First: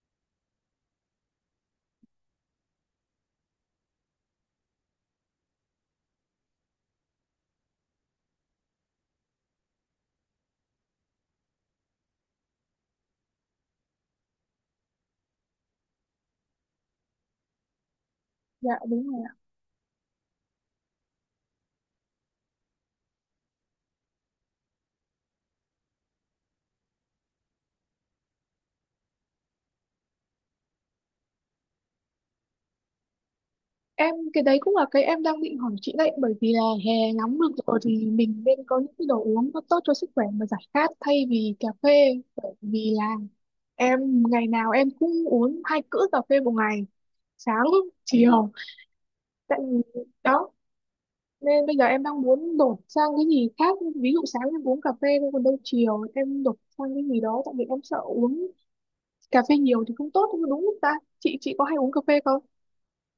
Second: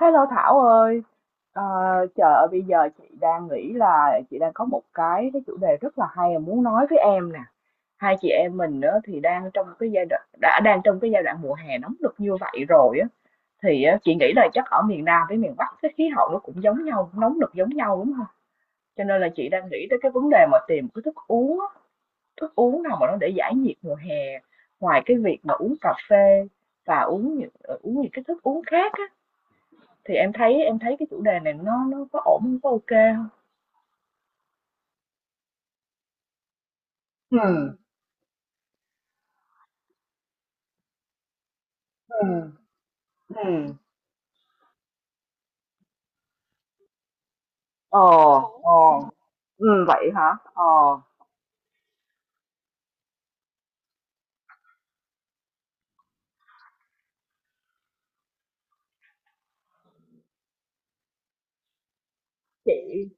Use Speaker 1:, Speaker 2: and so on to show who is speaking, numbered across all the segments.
Speaker 1: Hello Thảo ơi, Ờ, trời ơi bây giờ chị đang nghĩ là chị đang có một cái chủ đề rất là hay mà muốn nói với em nè. Hai chị em mình đó thì đang trong cái giai đoạn đã đang trong cái giai đoạn mùa hè nóng nực như vậy rồi á thì á, chị nghĩ là chắc ở miền Nam với miền Bắc cái khí hậu nó cũng giống nhau, nóng nực giống nhau đúng không?
Speaker 2: Dạ
Speaker 1: Cho
Speaker 2: đúng
Speaker 1: nên
Speaker 2: rồi
Speaker 1: là
Speaker 2: ạ.
Speaker 1: chị đang nghĩ tới cái vấn đề mà tìm cái thức uống, á, thức uống nào mà nó để giải nhiệt mùa hè. Ngoài cái việc mà uống cà phê và uống uống những cái thức uống khác á, thì em thấy cái chủ đề này nó có ổn hông? Có ô kê
Speaker 2: Em cái đấy cũng là cái em đang định hỏi chị đấy, bởi vì là hè
Speaker 1: ừ
Speaker 2: nóng được rồi thì mình nên có những cái đồ uống nó tốt cho sức khỏe mà giải khát thay vì cà phê.
Speaker 1: ừ ừm,
Speaker 2: Bởi vì là
Speaker 1: ừm.
Speaker 2: em ngày nào em cũng uống hai cữ cà phê một ngày, sáng
Speaker 1: Ờ,
Speaker 2: chiều.
Speaker 1: ờ.
Speaker 2: Tại vì-
Speaker 1: Vậy hả?
Speaker 2: đó
Speaker 1: Ờ,
Speaker 2: Nên bây giờ em đang muốn đổi sang cái gì khác, ví dụ sáng em uống cà phê thôi, còn đâu chiều em đổi sang cái gì đó, tại vì em sợ uống cà phê nhiều thì không tốt, đúng không ta? Chị có hay uống cà phê không?
Speaker 1: chị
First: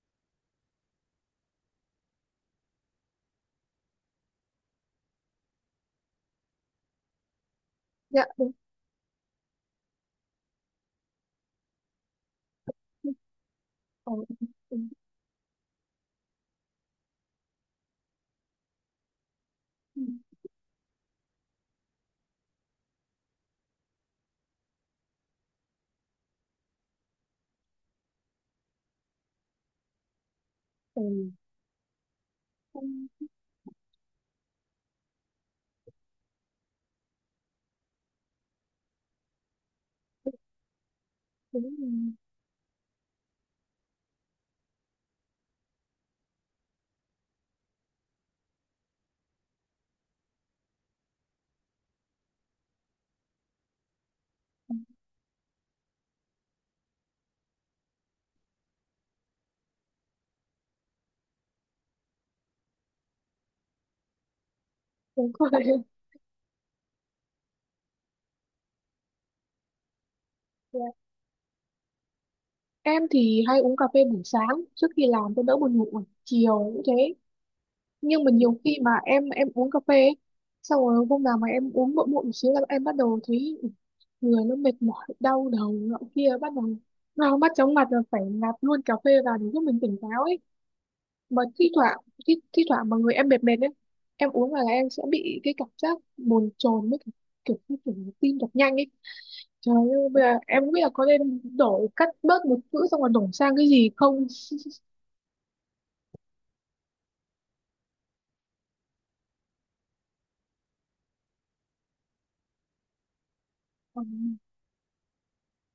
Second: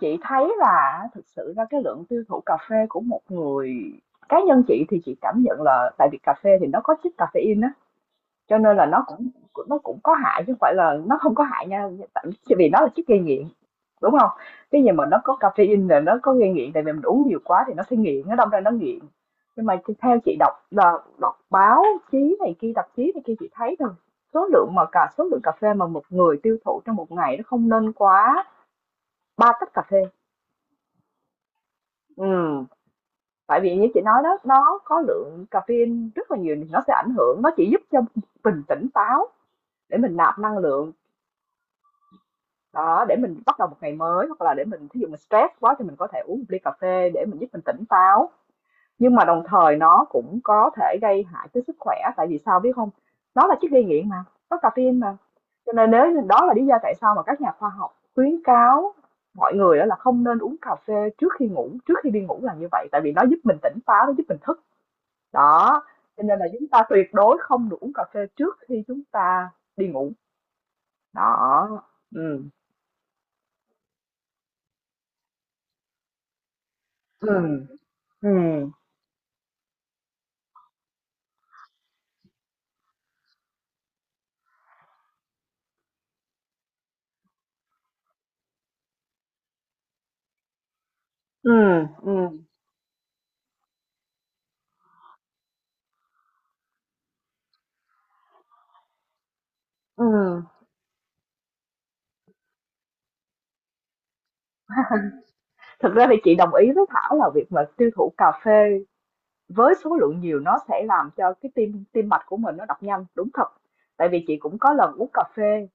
Speaker 1: chị thấy là thực sự ra cái lượng tiêu thụ cà phê của một người cá nhân chị thì chị cảm nhận là tại vì cà phê thì nó có chất caffeine á.
Speaker 2: Dạ đúng.
Speaker 1: Cho nên là nó cũng có hại chứ không phải là nó không có hại nha, tại vì nó là chất gây nghiện,
Speaker 2: Ờ,
Speaker 1: đúng không?
Speaker 2: ừ. Ừ,
Speaker 1: Cái gì mà nó có caffeine là nó có gây nghiện, tại vì mình uống nhiều quá thì nó sẽ nghiện, nó đâm ra nó nghiện. Nhưng mà
Speaker 2: ừ.
Speaker 1: theo chị đọc là đọc báo chí này kia, tạp chí này kia chị thấy rằng số lượng mà cả số lượng cà phê mà một người tiêu thụ trong một ngày nó không nên quá 3 tách cà phê.
Speaker 2: Ừ.
Speaker 1: Ừm,
Speaker 2: Không,
Speaker 1: tại vì như chị nói đó, nó có lượng caffeine rất là nhiều nó sẽ ảnh hưởng, nó chỉ giúp cho mình tỉnh táo để mình nạp năng lượng
Speaker 2: đúng rồi.
Speaker 1: đó để mình bắt đầu một ngày mới hoặc là để mình thí dụ mình stress quá thì mình có thể uống một ly cà phê để mình giúp mình tỉnh táo, nhưng mà đồng thời nó cũng có thể gây hại tới sức khỏe tại vì sao biết không? Nó là chất gây nghiện mà có caffeine mà, cho nên nếu đó là lý do tại sao mà các nhà khoa học khuyến cáo mọi người đó là không nên uống cà phê trước khi ngủ, trước khi đi ngủ là như vậy, tại vì nó giúp mình tỉnh táo, nó giúp mình thức
Speaker 2: Đúng rồi.
Speaker 1: đó. Cho nên là chúng ta tuyệt đối không được uống cà phê trước khi chúng ta đi ngủ
Speaker 2: Dạ.
Speaker 1: đó. ừ
Speaker 2: Em thì hay uống cà phê buổi sáng trước khi làm cho đỡ buồn ngủ, chiều cũng thế.
Speaker 1: ừ
Speaker 2: Nhưng mà
Speaker 1: ừ
Speaker 2: nhiều khi mà em uống cà phê ấy, xong rồi hôm nào mà em uống muộn muộn một xíu là em bắt đầu thấy người nó mệt mỏi, đau đầu nọ kia, bắt đầu đau mắt chóng mặt, rồi phải nạp luôn cà phê vào để giúp mình tỉnh táo ấy. Mà
Speaker 1: Ừ,
Speaker 2: thi thoảng,
Speaker 1: ừ,
Speaker 2: thi thoảng mà người em mệt mệt ấy, em uống vào là em sẽ bị cái cảm giác bồn chồn, với cả kiểu như kiểu tim đập nhanh ấy. Trời ơi, bây giờ
Speaker 1: ừ.
Speaker 2: em không biết là có nên đổi, cắt bớt một chữ xong rồi đổi sang cái gì không?
Speaker 1: Thực ra thì chị đồng ý với Thảo là việc mà tiêu thụ cà phê với số lượng nhiều nó sẽ làm cho cái tim tim mạch của mình nó đập nhanh, đúng thật. Tại vì chị cũng có lần uống cà phê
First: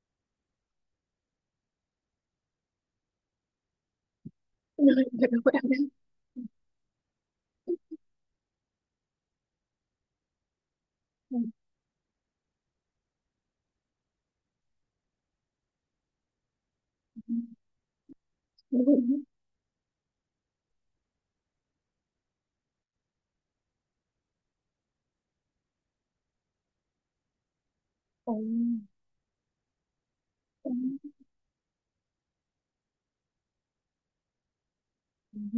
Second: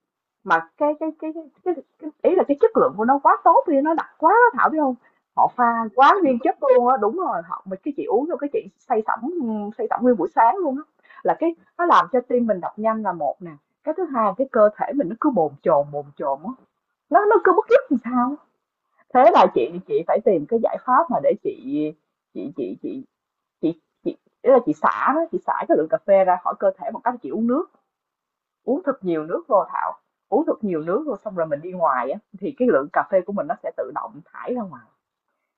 Speaker 1: mà cái ý là cái chất lượng của nó quá tốt đi, nó đặc quá đó Thảo biết không? Họ pha quá nguyên chất luôn á, đúng rồi, họ mình cái chị uống vô cái chị say sẩm, say sẩm nguyên buổi sáng luôn á. Là cái nó làm cho tim mình đập nhanh là một nè, cái thứ hai cái cơ thể mình nó cứ bồn chồn á, nó cứ bứt rứt làm sao. Thế là chị phải tìm cái giải pháp mà để chị chị chị chị ý là chị xả đó, chị xả cái lượng cà phê ra khỏi cơ thể bằng cách chị uống nước, uống thật nhiều nước vô Thảo, uống thật
Speaker 2: Ừ.
Speaker 1: nhiều nước vô xong rồi mình đi ngoài á thì cái lượng cà phê của mình nó sẽ tự động thải ra ngoài.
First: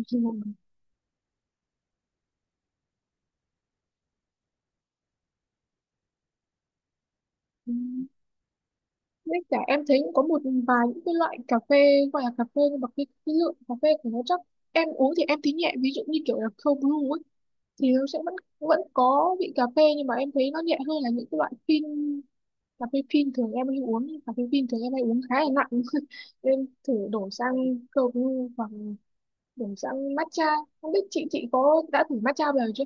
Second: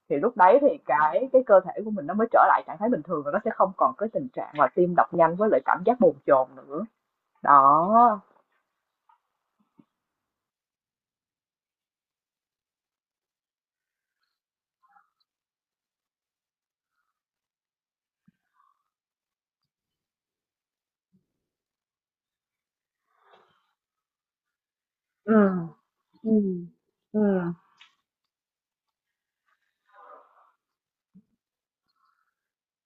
Speaker 1: Thì lúc đấy thì cái cơ thể của mình nó mới trở lại trạng thái bình thường và nó sẽ không còn cái tình trạng mà tim đập nhanh với lại cảm giác bồn chồn nữa. Đó.
Speaker 2: Với cả em thấy cũng có một vài những cái loại cà phê gọi là cà phê nhưng mà cái lượng cà phê của nó chắc em uống thì em thấy nhẹ, ví dụ như kiểu là cold brew ấy, thì nó sẽ vẫn vẫn có vị cà phê nhưng mà em thấy nó nhẹ hơn là những cái loại phin. Cà phê phin thường em hay uống, cà phê phin thường em hay uống
Speaker 1: ừ
Speaker 2: khá là nặng.
Speaker 1: ừ
Speaker 2: Nên thử
Speaker 1: ừ
Speaker 2: đổ sang cold brew hoặc đổ sang matcha. Không biết chị có đã thử matcha bao giờ chưa?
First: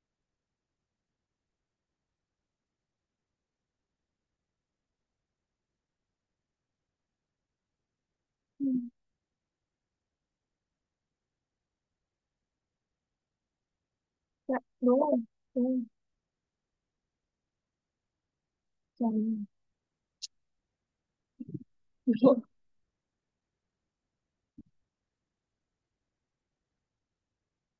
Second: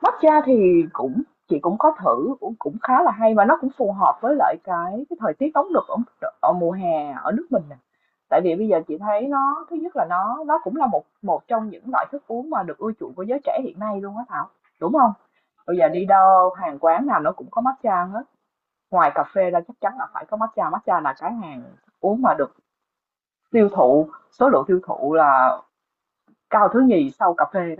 Speaker 1: Matcha thì cũng chị cũng có thử, cũng cũng khá là hay và nó cũng phù hợp với lại cái thời tiết nóng nực ở ở mùa hè ở nước mình nè. Tại vì
Speaker 2: Ừ.
Speaker 1: bây giờ chị thấy nó thứ nhất là nó cũng là một một trong những loại thức uống mà được ưa chuộng của giới trẻ hiện nay luôn á Thảo,
Speaker 2: Dạ,
Speaker 1: đúng
Speaker 2: đúng rồi.
Speaker 1: không?
Speaker 2: Đúng
Speaker 1: Bây
Speaker 2: rồi.
Speaker 1: giờ đi đâu hàng quán nào nó cũng có matcha hết, ngoài cà
Speaker 2: Trời,
Speaker 1: phê ra chắc chắn là phải có matcha, matcha là cái hàng
Speaker 2: đúng
Speaker 1: uống mà
Speaker 2: rồi.
Speaker 1: được tiêu thụ, số lượng tiêu thụ là cao thứ nhì sau cà phê.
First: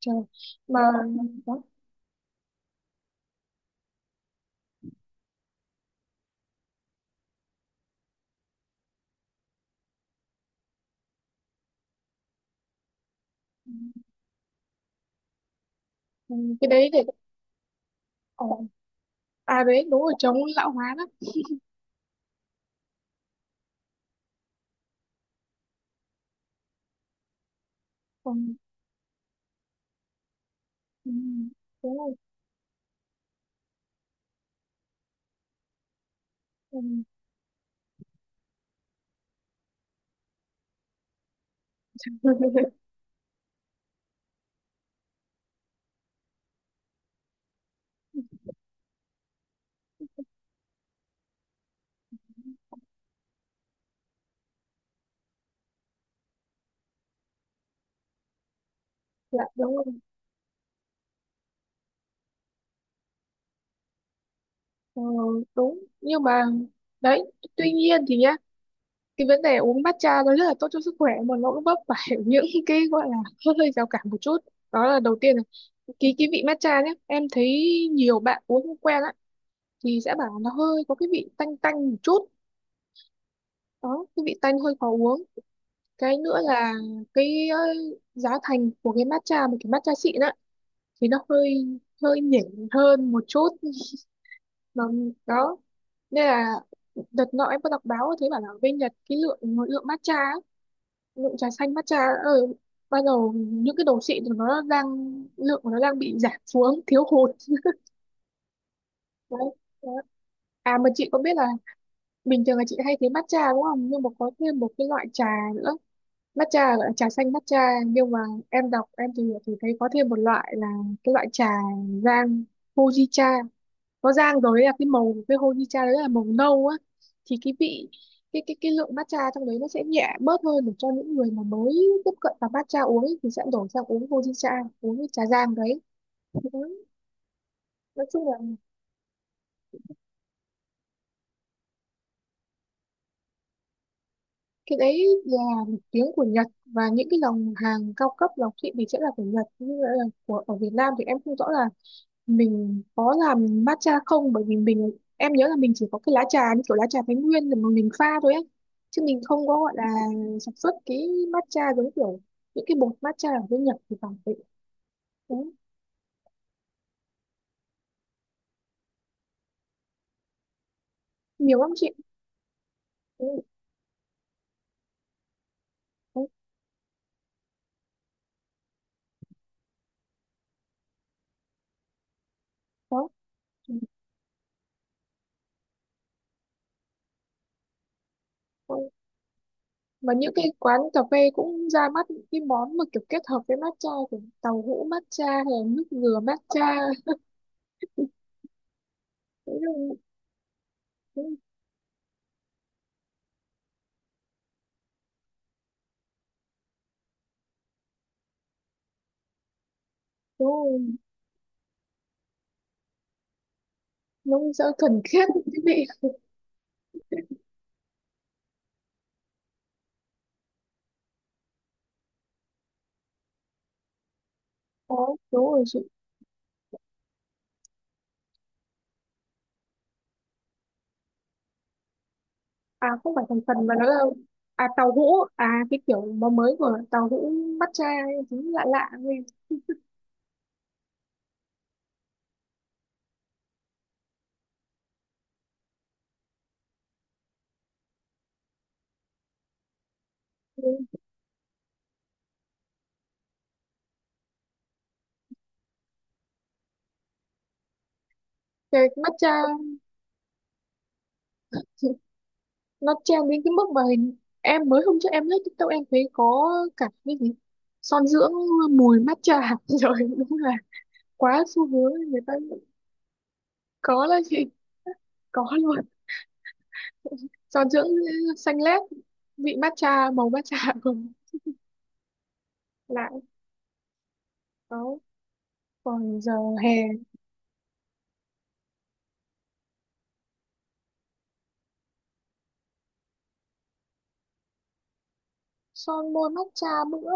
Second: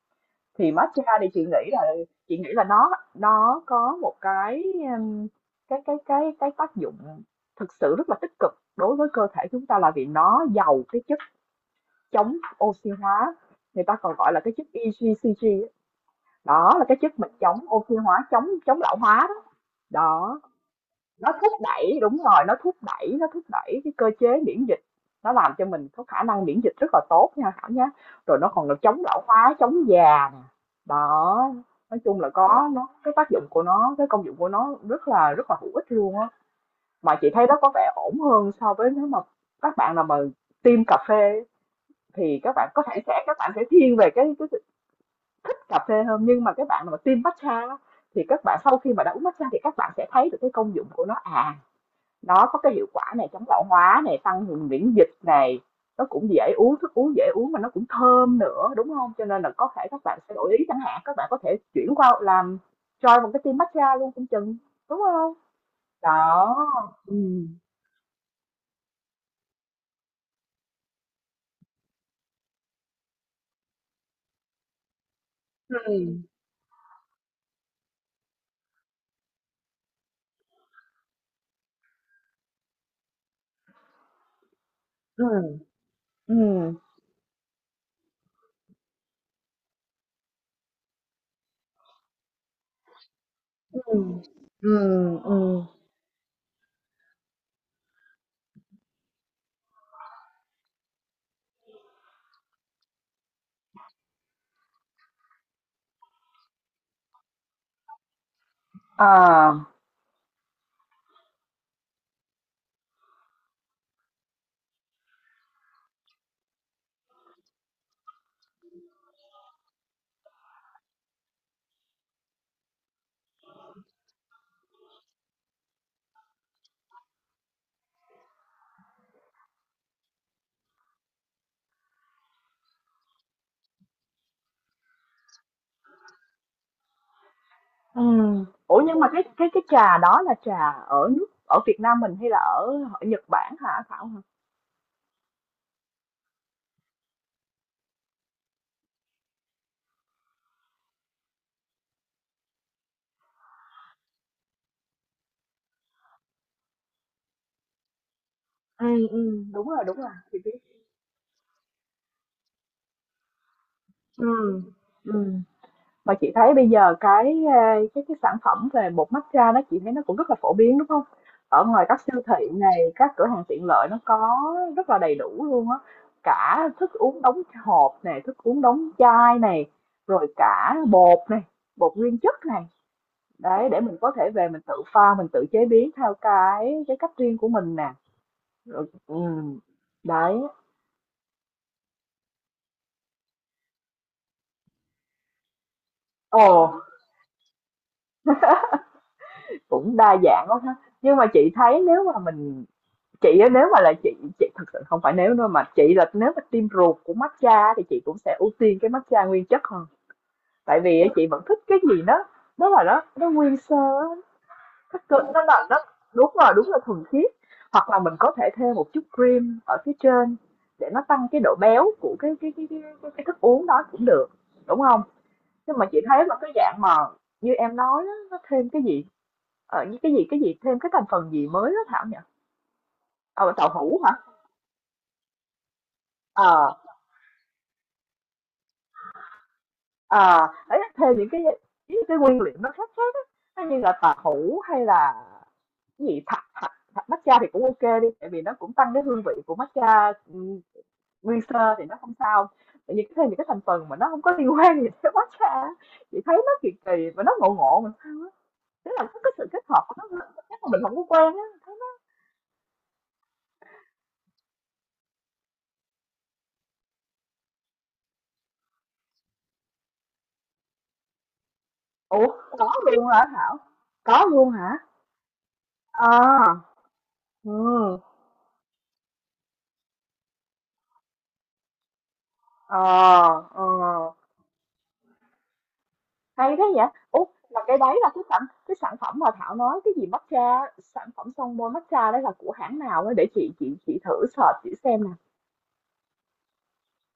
Speaker 2: Trời.
Speaker 1: Thì
Speaker 2: Mà
Speaker 1: matcha thì chị
Speaker 2: đó.
Speaker 1: nghĩ là chị nghĩ là nó có một cái um, cái tác dụng thực sự rất là tích cực đối với cơ thể chúng ta là vì nó giàu cái chất chống oxy hóa, người ta còn gọi là cái chất EGCG á.
Speaker 2: Ừ, cái
Speaker 1: Đó là
Speaker 2: đấy
Speaker 1: cái
Speaker 2: để
Speaker 1: chất mà chống oxy hóa,
Speaker 2: ờ,
Speaker 1: chống chống lão hóa đó.
Speaker 2: à đấy đúng rồi, chống
Speaker 1: Đó,
Speaker 2: lão hóa đó.
Speaker 1: nó thúc đẩy đúng rồi nó thúc đẩy cái cơ chế miễn dịch, nó làm cho mình có khả năng miễn dịch rất là tốt nha Thảo nhé. Rồi
Speaker 2: Còn
Speaker 1: nó còn là chống lão hóa, chống già nè.
Speaker 2: ừ,
Speaker 1: Đó,
Speaker 2: đúng
Speaker 1: nói
Speaker 2: rồi.
Speaker 1: chung là có nó cái tác dụng của nó, cái công dụng của nó rất là hữu ích luôn á.
Speaker 2: Ừ.
Speaker 1: Mà chị thấy nó có vẻ ổn hơn so với nếu mà các bạn nào mà tiêm cà phê thì các bạn có thể sẽ các bạn sẽ thiên về cái thích cà phê hơn, nhưng mà các bạn nào mà tiêm matcha thì các bạn sau khi mà đã uống matcha thì các bạn sẽ thấy được cái công dụng của nó. À, nó có cái hiệu quả này, chống lão hóa này, tăng cường miễn dịch này, nó cũng dễ uống, thức uống dễ uống mà nó cũng thơm nữa đúng không? Cho nên
Speaker 2: Dạ
Speaker 1: là có
Speaker 2: đúng rồi.
Speaker 1: thể các bạn sẽ đổi ý, chẳng hạn các bạn có thể chuyển qua làm cho một cái team matcha luôn cũng chừng, đúng
Speaker 2: Ờ,
Speaker 1: không?
Speaker 2: đúng nhưng mà
Speaker 1: Đó. Ừ
Speaker 2: đấy, tuy nhiên thì nhá, cái vấn đề uống matcha nó rất là tốt cho sức khỏe mà nó cũng vấp phải những cái gọi là hơi hơi rào cản một chút. Đó là đầu tiên là cái
Speaker 1: ừ
Speaker 2: cái vị matcha nhé, em thấy nhiều bạn uống không quen á, thì sẽ bảo nó hơi có cái vị tanh tanh một chút. Đó, cái vị tanh hơi khó uống.
Speaker 1: ừ
Speaker 2: Cái nữa là
Speaker 1: ừ
Speaker 2: cái giá thành của cái matcha, một cái matcha xịn á, thì nó hơi hơi nhỉnh hơn một chút.
Speaker 1: ừ
Speaker 2: Mà
Speaker 1: ừ
Speaker 2: đó,
Speaker 1: ừ
Speaker 2: nên là đợt nọ em có đọc báo thấy bảo là ở bên Nhật, cái lượng, lượng matcha á, lượng trà xanh matcha ở ban đầu những cái đồ xịn thì nó đang, lượng của nó đang bị giảm xuống, thiếu hụt. Đấy,
Speaker 1: à
Speaker 2: đấy. À mà chị có biết là bình thường là chị hay thấy matcha đúng không, nhưng mà có thêm một cái loại trà nữa, matcha gọi là trà xanh matcha, nhưng mà em đọc, em tìm hiểu thì thấy có thêm một loại là cái loại trà rang Fujicha, nó rang rồi ấy, là cái màu của cái honeycha đấy, là màu nâu á. Thì cái vị, cái lượng matcha trong đấy nó sẽ nhẹ bớt hơn, để cho những người mà mới tiếp cận vào matcha uống ấy, thì sẽ đổi sang uống honeycha, uống cái trà rang đấy. Ừ.
Speaker 1: ừ.
Speaker 2: Nói chung là
Speaker 1: Ủa nhưng mà cái trà đó là trà ở nước ở Việt Nam mình hay là ở, ở Nhật Bản hả Thảo hả?
Speaker 2: cái đấy là một tiếng của Nhật, và những cái dòng hàng cao cấp lọc thị thì sẽ là của Nhật. Như là của ở Việt Nam thì em không rõ là mình có làm matcha không, bởi vì mình, em nhớ là mình chỉ có cái lá trà như kiểu lá trà Thái Nguyên rồi mà mình pha thôi ấy, chứ mình
Speaker 1: Ừ
Speaker 2: không có gọi là
Speaker 1: đúng rồi chị biết.
Speaker 2: sản xuất cái matcha giống kiểu những cái bột matcha ở bên Nhật thì phải đấy.
Speaker 1: ừ ừ
Speaker 2: Đúng.
Speaker 1: Mà chị thấy bây giờ cái, a, cái cái sản phẩm về bột matcha đó chị thấy nó cũng rất là phổ biến, đúng không?
Speaker 2: Nhiều
Speaker 1: Ở
Speaker 2: lắm
Speaker 1: ngoài
Speaker 2: chị.
Speaker 1: các siêu thị này, các cửa
Speaker 2: Ừ,
Speaker 1: hàng tiện lợi nó có rất là đầy đủ luôn á, cả thức uống đóng hộp này, thức uống đóng chai này, rồi cả bột này, bột nguyên chất này,
Speaker 2: ừ,
Speaker 1: đấy, để mình có thể về mình tự pha, mình tự chế biến theo cái cách riêng của mình nè,
Speaker 2: đó.
Speaker 1: rồi
Speaker 2: Mà những
Speaker 1: đấy.
Speaker 2: cái quán cà phê cũng ra mắt những cái món mà kiểu kết hợp với matcha, kiểu tàu hũ matcha hay là nước dừa
Speaker 1: Ồ,
Speaker 2: matcha. Đúng
Speaker 1: cũng
Speaker 2: rồi,
Speaker 1: đa dạng quá ha. Nhưng mà
Speaker 2: đúng
Speaker 1: chị thấy nếu mà mình Chị á, nếu mà là chị chị thực sự không phải nếu đâu mà chị là nếu mà team ruột của matcha á, thì chị cũng sẽ ưu tiên cái matcha nguyên chất hơn, tại
Speaker 2: rồi.
Speaker 1: vì á, chị vẫn thích cái gì đó, đó là nó nguyên sơ á,
Speaker 2: Nó sẽ thuần khiết
Speaker 1: nó
Speaker 2: cái
Speaker 1: là nó
Speaker 2: vị.
Speaker 1: đúng rồi đúng là thuần khiết, hoặc là mình có thể thêm một chút cream ở phía trên để nó tăng cái độ béo của cái thức uống đó cũng được, đúng không?
Speaker 2: Có đúng rồi
Speaker 1: Nhưng
Speaker 2: chị.
Speaker 1: mà chị thấy là cái dạng mà như em nói á, nó thêm cái gì như cái gì thêm cái thành phần gì mới đó Thảo nhỉ?
Speaker 2: À không phải thành
Speaker 1: Ờ
Speaker 2: phần,
Speaker 1: tàu
Speaker 2: mà nó là
Speaker 1: hũ hả?
Speaker 2: à tàu hũ, à cái kiểu mà mới
Speaker 1: ờ
Speaker 2: của tàu hũ matcha ấy, đúng lạ lạ nghe.
Speaker 1: À ấy thêm những cái nguyên liệu nó khác khác á, như là tàu hũ hay là cái gì thạch thạch thạch matcha thì cũng ok đi, tại vì nó cũng tăng cái hương vị của matcha
Speaker 2: Ừ.
Speaker 1: nguyên sơ thì nó không sao. Tự nhiên thêm những cái thành phần mà nó không có liên quan gì tới matcha á, chị thấy nó kỳ kỳ và nó ngộ ngộ mà sao á.
Speaker 2: Cái
Speaker 1: Thế là có
Speaker 2: matcha
Speaker 1: cái sự kết hợp của nó chắc là mình không có quen á thấy nó.
Speaker 2: thì nó trend đến cái mức mà hình, em mới hôm trước em lướt TikTok em thấy có cả cái gì son dưỡng mùi matcha. Rồi đúng là quá xu hướng người
Speaker 1: Ủa
Speaker 2: ta
Speaker 1: có luôn hả Thảo?
Speaker 2: có là
Speaker 1: Có
Speaker 2: chị,
Speaker 1: luôn hả?
Speaker 2: có luôn
Speaker 1: À,
Speaker 2: son dưỡng
Speaker 1: ừ
Speaker 2: xanh lét, vị matcha màu matcha cùng lại.
Speaker 1: ờ ờ
Speaker 2: Có, còn giờ
Speaker 1: hay thế
Speaker 2: hè
Speaker 1: vậy? Ủa, là cái đấy là cái sản phẩm mà Thảo nói cái gì matcha, sản phẩm son môi matcha đấy là của hãng nào ấy để chị thử search chị xem nè.
Speaker 2: son môi matcha. Bữa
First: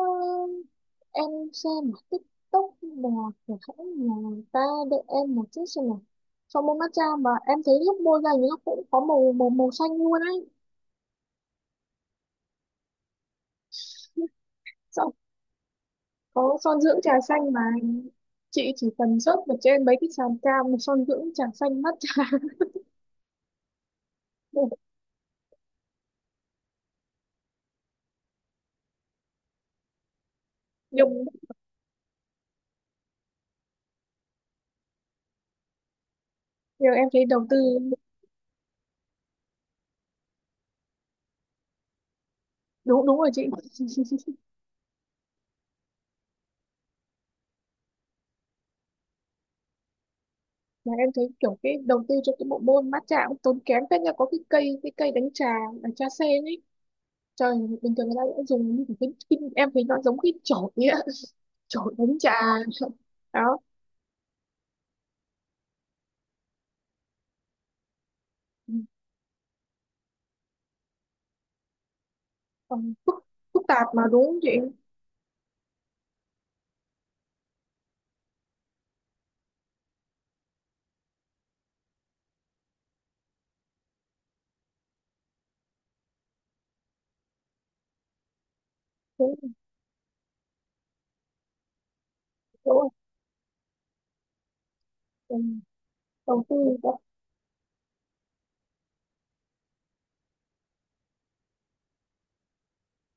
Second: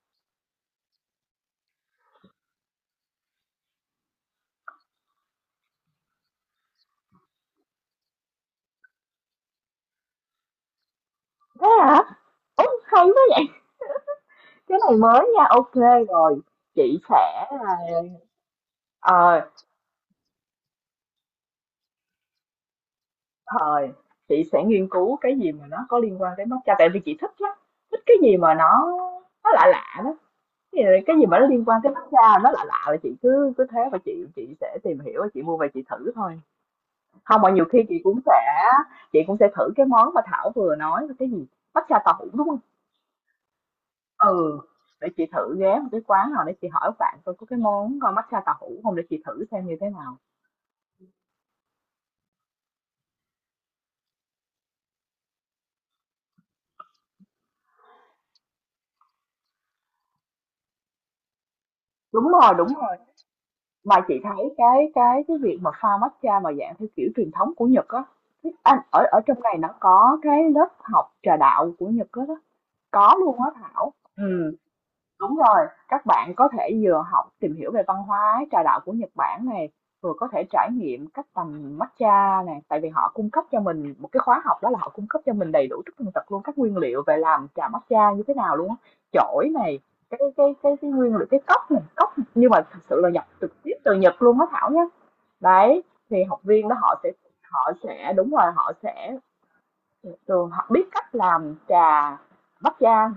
Speaker 2: em xem một TikTok là của hãng nhà ta, để em một chút xem nào. Son môi matcha mà em thấy lúc môi ra thì nó cũng có màu màu màu xanh luôn ấy.
Speaker 1: Thế hả? Ủa, hay thế vậy? Cái này
Speaker 2: Xong
Speaker 1: mới nha. Ok rồi.
Speaker 2: có son
Speaker 1: Chị
Speaker 2: dưỡng trà
Speaker 1: sẽ
Speaker 2: xanh mà, chị chỉ cần search
Speaker 1: ờ
Speaker 2: vào trên mấy cái sàn cam son dưỡng trà xanh matcha.
Speaker 1: thời chị sẽ nghiên cứu cái gì mà nó có liên quan tới matcha tại vì chị thích lắm. Thích cái gì mà nó lạ lạ đó. Cái gì cái
Speaker 2: Dùng
Speaker 1: gì mà nó liên quan tới matcha nó lạ lạ là chị cứ cứ thế và chị sẽ tìm hiểu và chị mua về chị thử thôi.
Speaker 2: nhiều em thấy
Speaker 1: Không
Speaker 2: đầu
Speaker 1: mà
Speaker 2: tư.
Speaker 1: nhiều khi chị cũng sẽ thử cái món mà Thảo vừa nói là cái gì? Matcha tàu hũ, đúng không?
Speaker 2: Đúng đúng rồi chị.
Speaker 1: Ừ, để chị thử ghé một cái quán nào để chị hỏi bạn coi có cái món, matcha tàu hũ không để chị thử xem như thế nào.
Speaker 2: Mà em thấy kiểu cái đầu tư cho cái bộ môn matcha cũng tốn kém phết nha, có cái cây đánh trà là trà sen ấy. Trời, bình thường người ta sẽ dùng như cái em thấy nó giống cái chổi ấy ạ. Chổi đánh trà.
Speaker 1: Đúng rồi,
Speaker 2: Đó.
Speaker 1: mà chị thấy cái việc mà pha matcha mà dạng theo kiểu truyền thống của Nhật á,
Speaker 2: Ừ.
Speaker 1: ở ở trong này nó có cái lớp học trà đạo của Nhật á đó,
Speaker 2: Còn
Speaker 1: có luôn á
Speaker 2: phức tạp
Speaker 1: Thảo.
Speaker 2: mà đúng không chị?
Speaker 1: Ừ Đúng rồi, các bạn có thể vừa học tìm hiểu về văn hóa trà đạo của Nhật Bản này, vừa có thể trải nghiệm cách tầm matcha này, tại vì họ cung cấp cho mình một cái khóa học, đó là họ cung cấp cho mình đầy đủ tất tần tật luôn các nguyên liệu về làm trà matcha như thế nào luôn á,
Speaker 2: Đúng,
Speaker 1: chổi này, cái nguyên liệu cái cốc này, cốc nhưng mà
Speaker 2: đúng
Speaker 1: thật
Speaker 2: rồi.
Speaker 1: sự là nhập trực tiếp từ Nhật luôn á Thảo nhé.
Speaker 2: Ừ.
Speaker 1: Đấy, thì học
Speaker 2: Đầu tư
Speaker 1: viên đó
Speaker 2: đó.
Speaker 1: họ sẽ đúng rồi họ sẽ thường họ biết cách làm trà matcha.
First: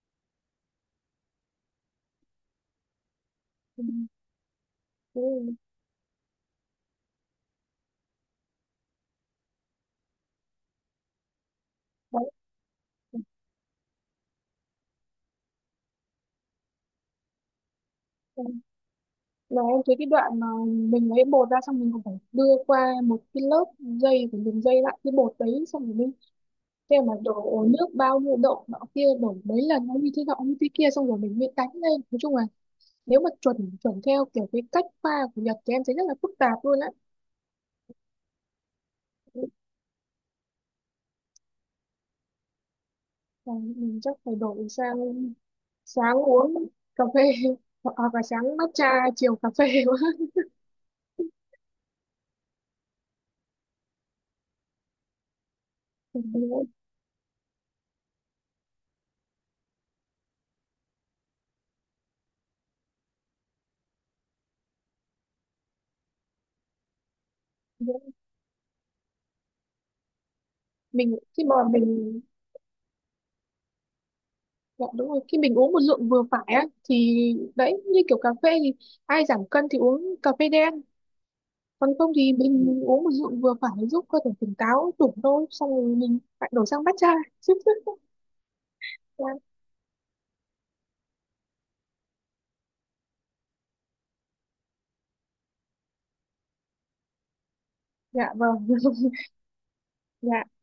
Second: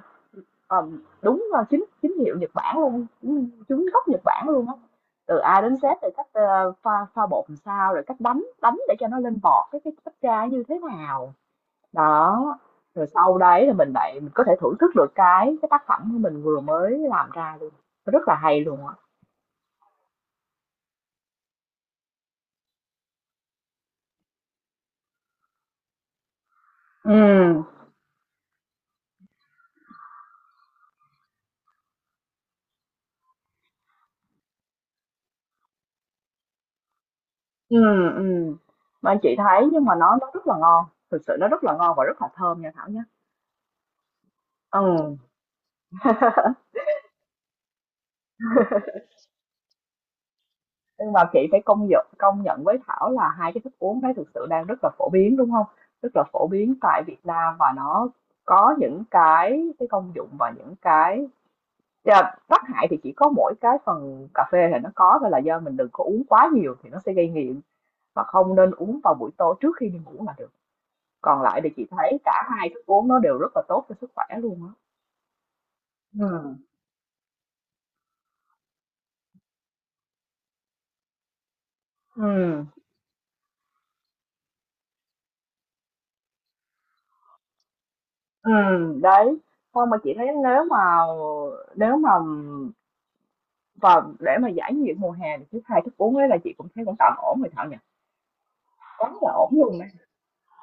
Speaker 1: Đúng rồi, chính chính hiệu Nhật Bản luôn, chính
Speaker 2: Ừ,
Speaker 1: chính gốc Nhật Bản luôn á, từ
Speaker 2: đúng rồi.
Speaker 1: A đến Z từ cách, pha pha bột làm sao, rồi cách đánh đánh để cho nó lên bọt cái cách tra như thế nào.
Speaker 2: Đấy.
Speaker 1: Đó, rồi sau đấy là mình có thể thưởng thức được cái tác phẩm của mình vừa mới làm ra luôn, rất là
Speaker 2: Ừ.
Speaker 1: hay luôn á.
Speaker 2: Mà em thấy cái đoạn mà mình lấy bột ra, xong mình còn phải đưa qua một cái lớp dây, phải dùng dây lại cái bột đấy xong rồi mới thế,
Speaker 1: Ừ,
Speaker 2: mà đổ nước bao nhiêu độ nọ kia, đổ mấy lần nó như thế nọ như thế kia, xong rồi mình bị đánh lên, nói chung là nếu mà chuẩn chuẩn theo kiểu cái cách pha của Nhật thì em thấy rất là phức tạp luôn á.
Speaker 1: ừ, ừ, mà anh chị thấy nhưng mà nó rất là ngon, thực sự nó rất là ngon và rất là thơm nha Thảo nhé.
Speaker 2: Và mình chắc phải đổi sang
Speaker 1: Ừ.
Speaker 2: sáng uống cà phê hoặc là sáng matcha chiều cà phê quá.
Speaker 1: Nhưng mà chị phải công nhận với Thảo là hai cái thức uống đấy thực sự đang rất là phổ biến, đúng không? Rất là phổ biến tại Việt Nam và nó có những cái công dụng và những cái yeah, tác hại thì chỉ có mỗi cái phần cà phê thì nó có thôi, là do mình đừng có uống quá nhiều thì nó sẽ gây nghiện và không nên uống vào buổi tối trước khi đi ngủ là được.
Speaker 2: Mình
Speaker 1: Còn
Speaker 2: khi mà
Speaker 1: lại thì chị thấy
Speaker 2: mình,
Speaker 1: cả hai thức uống nó đều rất là tốt cho sức khỏe luôn á.
Speaker 2: dạ, đúng rồi, khi mình uống một lượng vừa phải
Speaker 1: Ừ
Speaker 2: á thì đấy, như kiểu cà phê thì ai giảm cân thì uống cà phê đen, còn không
Speaker 1: ừ
Speaker 2: thì mình uống một rượu vừa phải giúp cơ thể tỉnh táo đủ thôi, xong rồi mình lại đổi sang matcha chứ. Dạ.
Speaker 1: đấy. Xong mà chị thấy nếu mà và để mà giải nhiệt mùa hè thì cái 2 thức uống ấy là chị cũng thấy cũng tạm ổn rồi Thảo nhỉ?
Speaker 2: Dạ, vâng.
Speaker 1: Quá là ổn luôn
Speaker 2: Dạ.